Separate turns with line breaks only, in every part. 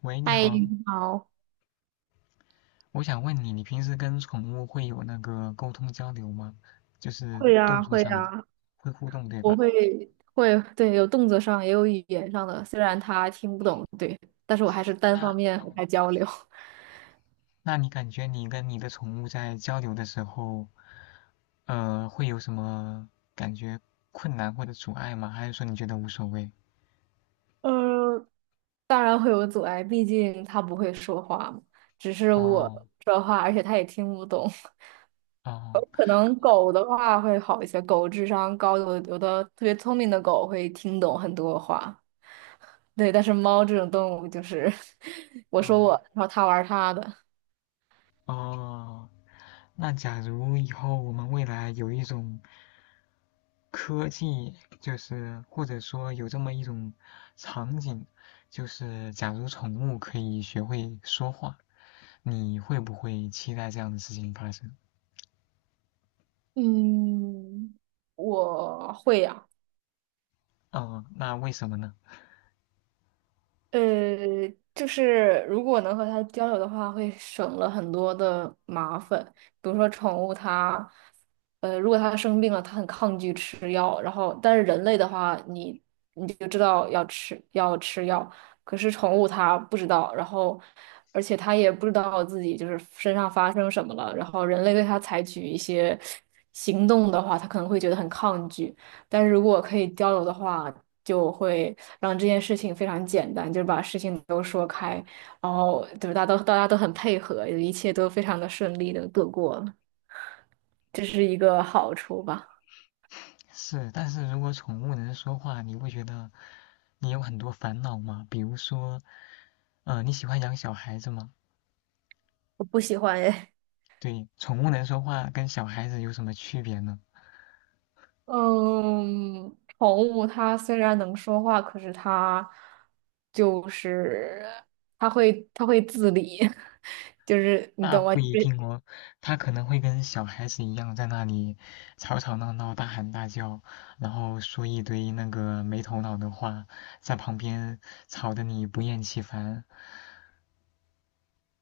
喂，你
嗨，
好，
你好。
我想问你，你平时跟宠物会有那个沟通交流吗？就是
会
动
啊，
作
会
上的，
啊，
会互动，对
我
吧？
会会，对，有动作上也有语言上的，虽然它听不懂，对，但是我还是单
那
方面和
哦，
它交流。
那你感觉你跟你的宠物在交流的时候，会有什么感觉困难或者阻碍吗？还是说你觉得无所谓？
呃，当然会有阻碍，毕竟它不会说话嘛，只是我
哦
说话，而且它也听不懂。有
哦
可能狗的话会好一些，狗智商高，有的特别聪明的狗会听懂很多话，对，但是猫这种动物就是 我说
哦
我，然后它玩它的。
哦，那假如以后我们未来有一种科技就是或者说有这么一种场景，就是假如宠物可以学会说话，你会不会期待这样的事情发生？
嗯，我会呀。
嗯，那为什么呢？
呃，就是如果能和它交流的话，会省了很多的麻烦。比如说宠物它，如果它生病了，它很抗拒吃药，然后但是人类的话，你就知道要吃药，可是宠物它不知道，然后而且它也不知道自己就是身上发生什么了，然后人类对它采取一些行动的话，它可能会觉得很抗拒。但是如果可以交流的话，就会让这件事情非常简单，就是把事情都说开，然后就是大家都很配合，一切都非常的顺利的度过了，这是一个好处吧。
是，但是如果宠物能说话，你会觉得你有很多烦恼吗？比如说，嗯，你喜欢养小孩子吗？
我不喜欢哎。
对，宠物能说话跟小孩子有什么区别呢？
嗯，宠物它虽然能说话，可是它就是它会自理，就是你
那
懂吗？
不
就
一
是
定哦，他可能会跟小孩子一样在那里吵吵闹闹、大喊大叫，然后说一堆那个没头脑的话，在旁边吵得你不厌其烦。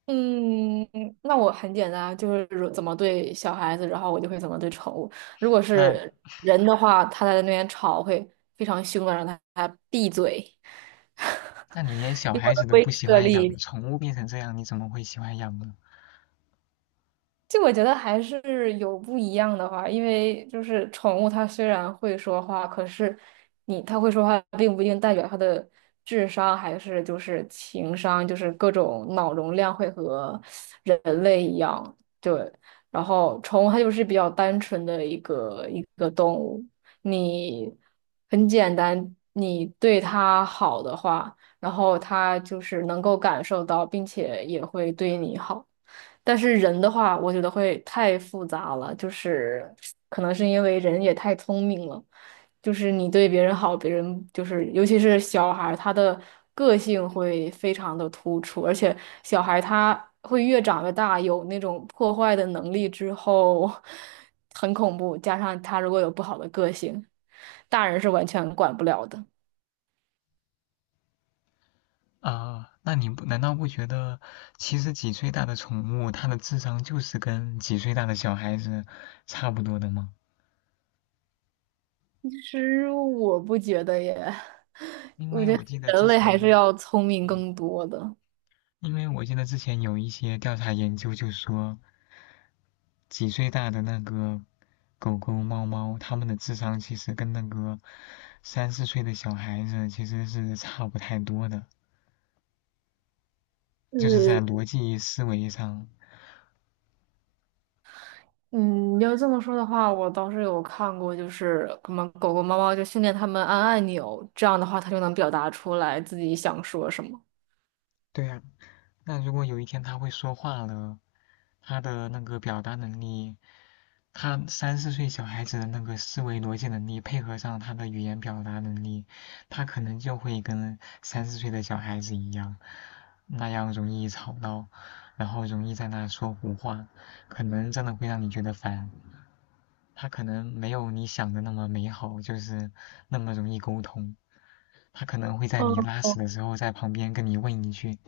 嗯，那我很简单，就是如怎么对小孩子，然后我就会怎么对宠物。如果
那
是人的话，他在那边吵会非常凶的，让他闭嘴。
那你连小
以我
孩子
的
都
威
不喜
慑
欢养，
力
宠物变成这样，你怎么会喜欢养呢？
就我觉得还是有不一样的话，因为就是宠物它虽然会说话，可是你它会说话，并不一定代表它的智商还是就是情商，就是各种脑容量会和人类一样。对，然后宠物它就是比较单纯的一个动物，你很简单，你对它好的话，然后它就是能够感受到，并且也会对你好。但是人的话，我觉得会太复杂了，就是可能是因为人也太聪明了，就是你对别人好，别人就是尤其是小孩儿，他的个性会非常的突出，而且小孩他会越长越大，有那种破坏的能力之后，很恐怖，加上他如果有不好的个性，大人是完全管不了的。
啊、那你不难道不觉得，其实几岁大的宠物，它的智商就是跟几岁大的小孩子差不多的吗？
其实我不觉得耶，
因为我记得
人
之
类还是
前，
要聪明
嗯，
更多的。
因为我记得之前有一些调查研究就说，几岁大的那个狗狗、猫猫，它们的智商其实跟那个三四岁的小孩子其实是差不太多的，就是在
呃，
逻辑思维上。
嗯，要这么说的话，我倒是有看过，就是什么狗狗、猫猫就训练它们按按钮，这样的话它就能表达出来自己想说什么。
对啊，那如果有一天它会说话了，它的那个表达能力他三四岁小孩子的那个思维逻辑能力，配合上他的语言表达能力，他可能就会跟三四岁的小孩子一样，那样容易吵闹，然后容易在那说胡话，可能真的会让你觉得烦。他可能没有你想的那么美好，就是那么容易沟通。他可能会在
嗯，
你拉屎
哦，
的时候，在旁边跟你问一句：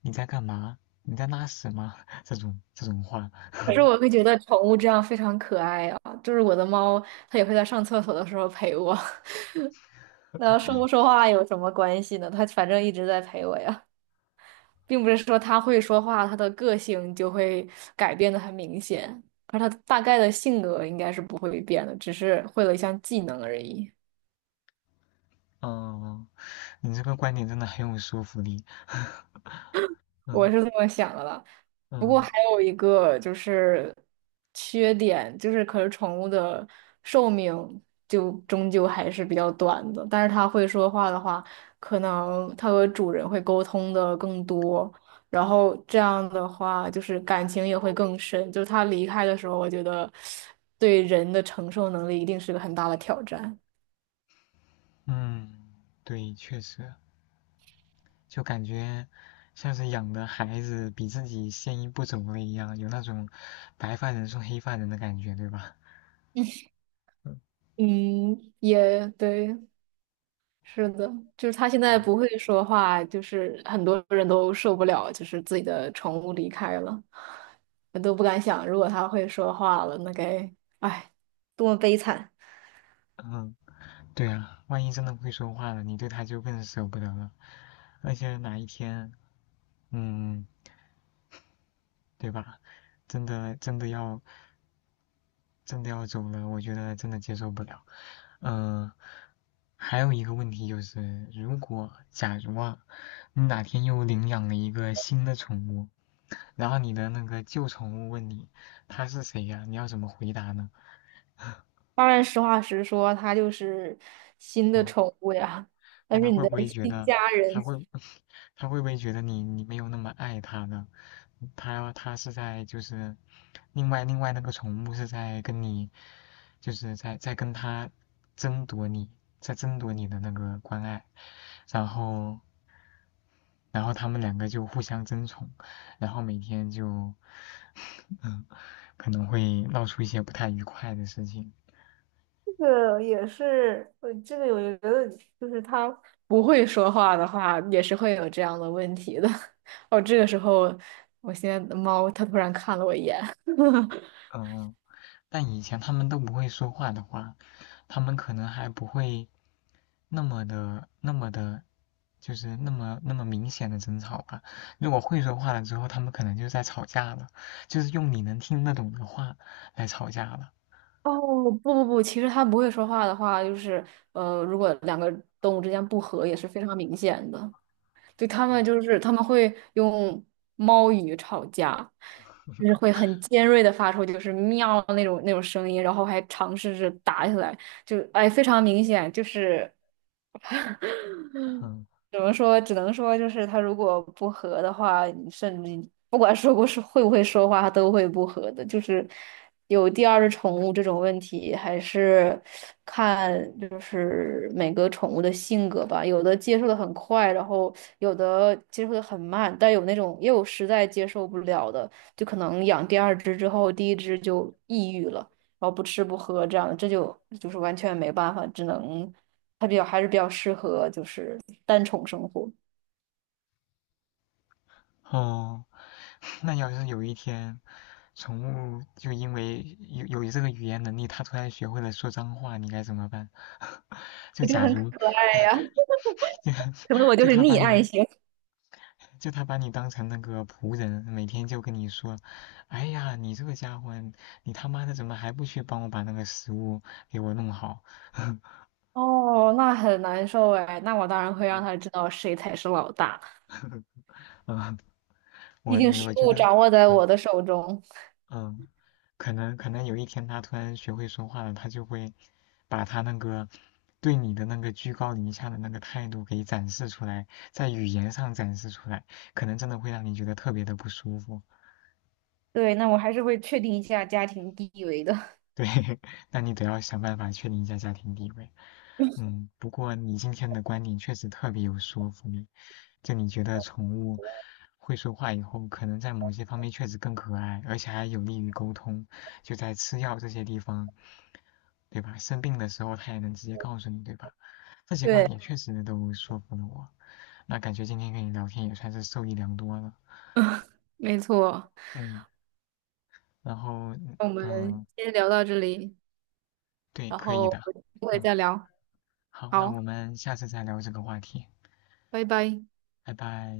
“你在干嘛？你在拉屎吗？”这种话。
可是我会觉得宠物这样非常可爱啊，就是我的猫，它也会在上厕所的时候陪我。那说不说话有什么关系呢？它反正一直在陪我呀，并不是说它会说话，它的个性就会改变的很明显，而它大概的性格应该是不会变的，只是会了一项技能而已。
嗯，你这个观点真的很有说服力。
我
嗯
是这么想的啦。不过
嗯
还有一个就是缺点，就是可是宠物的寿命就终究还是比较短的。但是它会说话的话，可能它和主人会沟通的更多，然后这样的话就是感情也会更深。就是它离开的时候，我觉得对人的承受能力一定是个很大的挑战。
嗯，对，确实，就感觉像是养的孩子比自己先一步走了一样，有那种白发人送黑发人的感觉，对吧？
嗯，也对。是的，就是它现在
嗯
不会说话，就是很多人都受不了，就是自己的宠物离开了，我都不敢想，如果它会说话了，那该，哎，多么悲惨！
嗯，对啊，万一真的会说话了，你对他就更舍不得了。而且哪一天，嗯，对吧？真的真的要真的要走了，我觉得真的接受不了。嗯、还有一个问题就是，如果假如啊，你哪天又领养了一个新的宠物，然后你的那个旧宠物问你它是谁呀、你要怎么回答呢？
当然，实话实说，它就是新的
嗯，
宠物呀，
看
但
他
是你
会
的
不会觉
新
得，
家
他
人。
会，他会不会觉得你没有那么爱他呢？他是在就是，另外那个宠物是在跟你，就是在跟他争夺你，在争夺你的那个关爱，然后他们两个就互相争宠，然后每天就，嗯，可能会闹出一些不太愉快的事情，
这个也是，这个我觉得就是它，不会说话的话，也是会有这样的问题的。哦，这个时候，我现在的猫它突然看了我一眼，
嗯，但以前他们都不会说话的话。他们可能还不会，那么的，就是那么明显的争吵吧。如果会说话了之后，他们可能就在吵架了，就是用你能听得懂的话来吵架了。
哦，不不不，其实它不会说话的话，就是如果两个动物之间不和也是非常明显的。对，它们就是他们会用猫语吵架，就是会很尖锐的发出就是喵那种声音，然后还尝试着打起来，就哎非常明显，就是
嗯，
怎么说？只能说就是它如果不和的话，你甚至你不管说不是会不会说话，它都会不和的。就是有第二只宠物这种问题，还是看就是每个宠物的性格吧。有的接受的很快，然后有的接受的很慢，但有那种也有实在接受不了的，就可能养第二只之后，第一只就抑郁了，然后不吃不喝这样，这就是完全没办法，只能。它比较还是比较适合就是单宠生活。
哦，那要是有一天，宠物就因为有这个语言能力，它突然学会了说脏话，你该怎么办？就
我觉得
假
很可
如
爱呀，
就
可能我就
就
是
它把
溺爱
你
型。
就他把你当成那个仆人，每天就跟你说：“哎呀，你这个家伙，你他妈的怎么还不去帮我把那个食物给我弄好？”
哦，那很难受哎，那我当然会让他知道谁才是老大，
嗯，
毕
我
竟事
我觉
物
得，
掌握在我
嗯
的手中。
嗯，可能有一天他突然学会说话了，他就会把他那个对你的那个居高临下的那个态度给展示出来，在语言上展示出来，可能真的会让你觉得特别的不舒服。
对，那我还是会确定一下家庭地位的。
对，那你得要想办法确定一下家庭地位。嗯，不过你今天的观点确实特别有说服力，就你觉得宠物会说话以后，可能在某些方面确实更可爱，而且还有利于沟通，就在吃药这些地方，对吧？生病的时候它也能直接告诉你，对吧？这些观
对，
点确实都说服了我，那感觉今天跟你聊天也算是受益良多了。
没错。
嗯，然后
那我们
嗯，
先聊到这里，
对，
然
可以
后
的。
有机会
嗯。
再聊。
好，那
好，
我们下次再聊这个话题，
拜拜。
拜拜。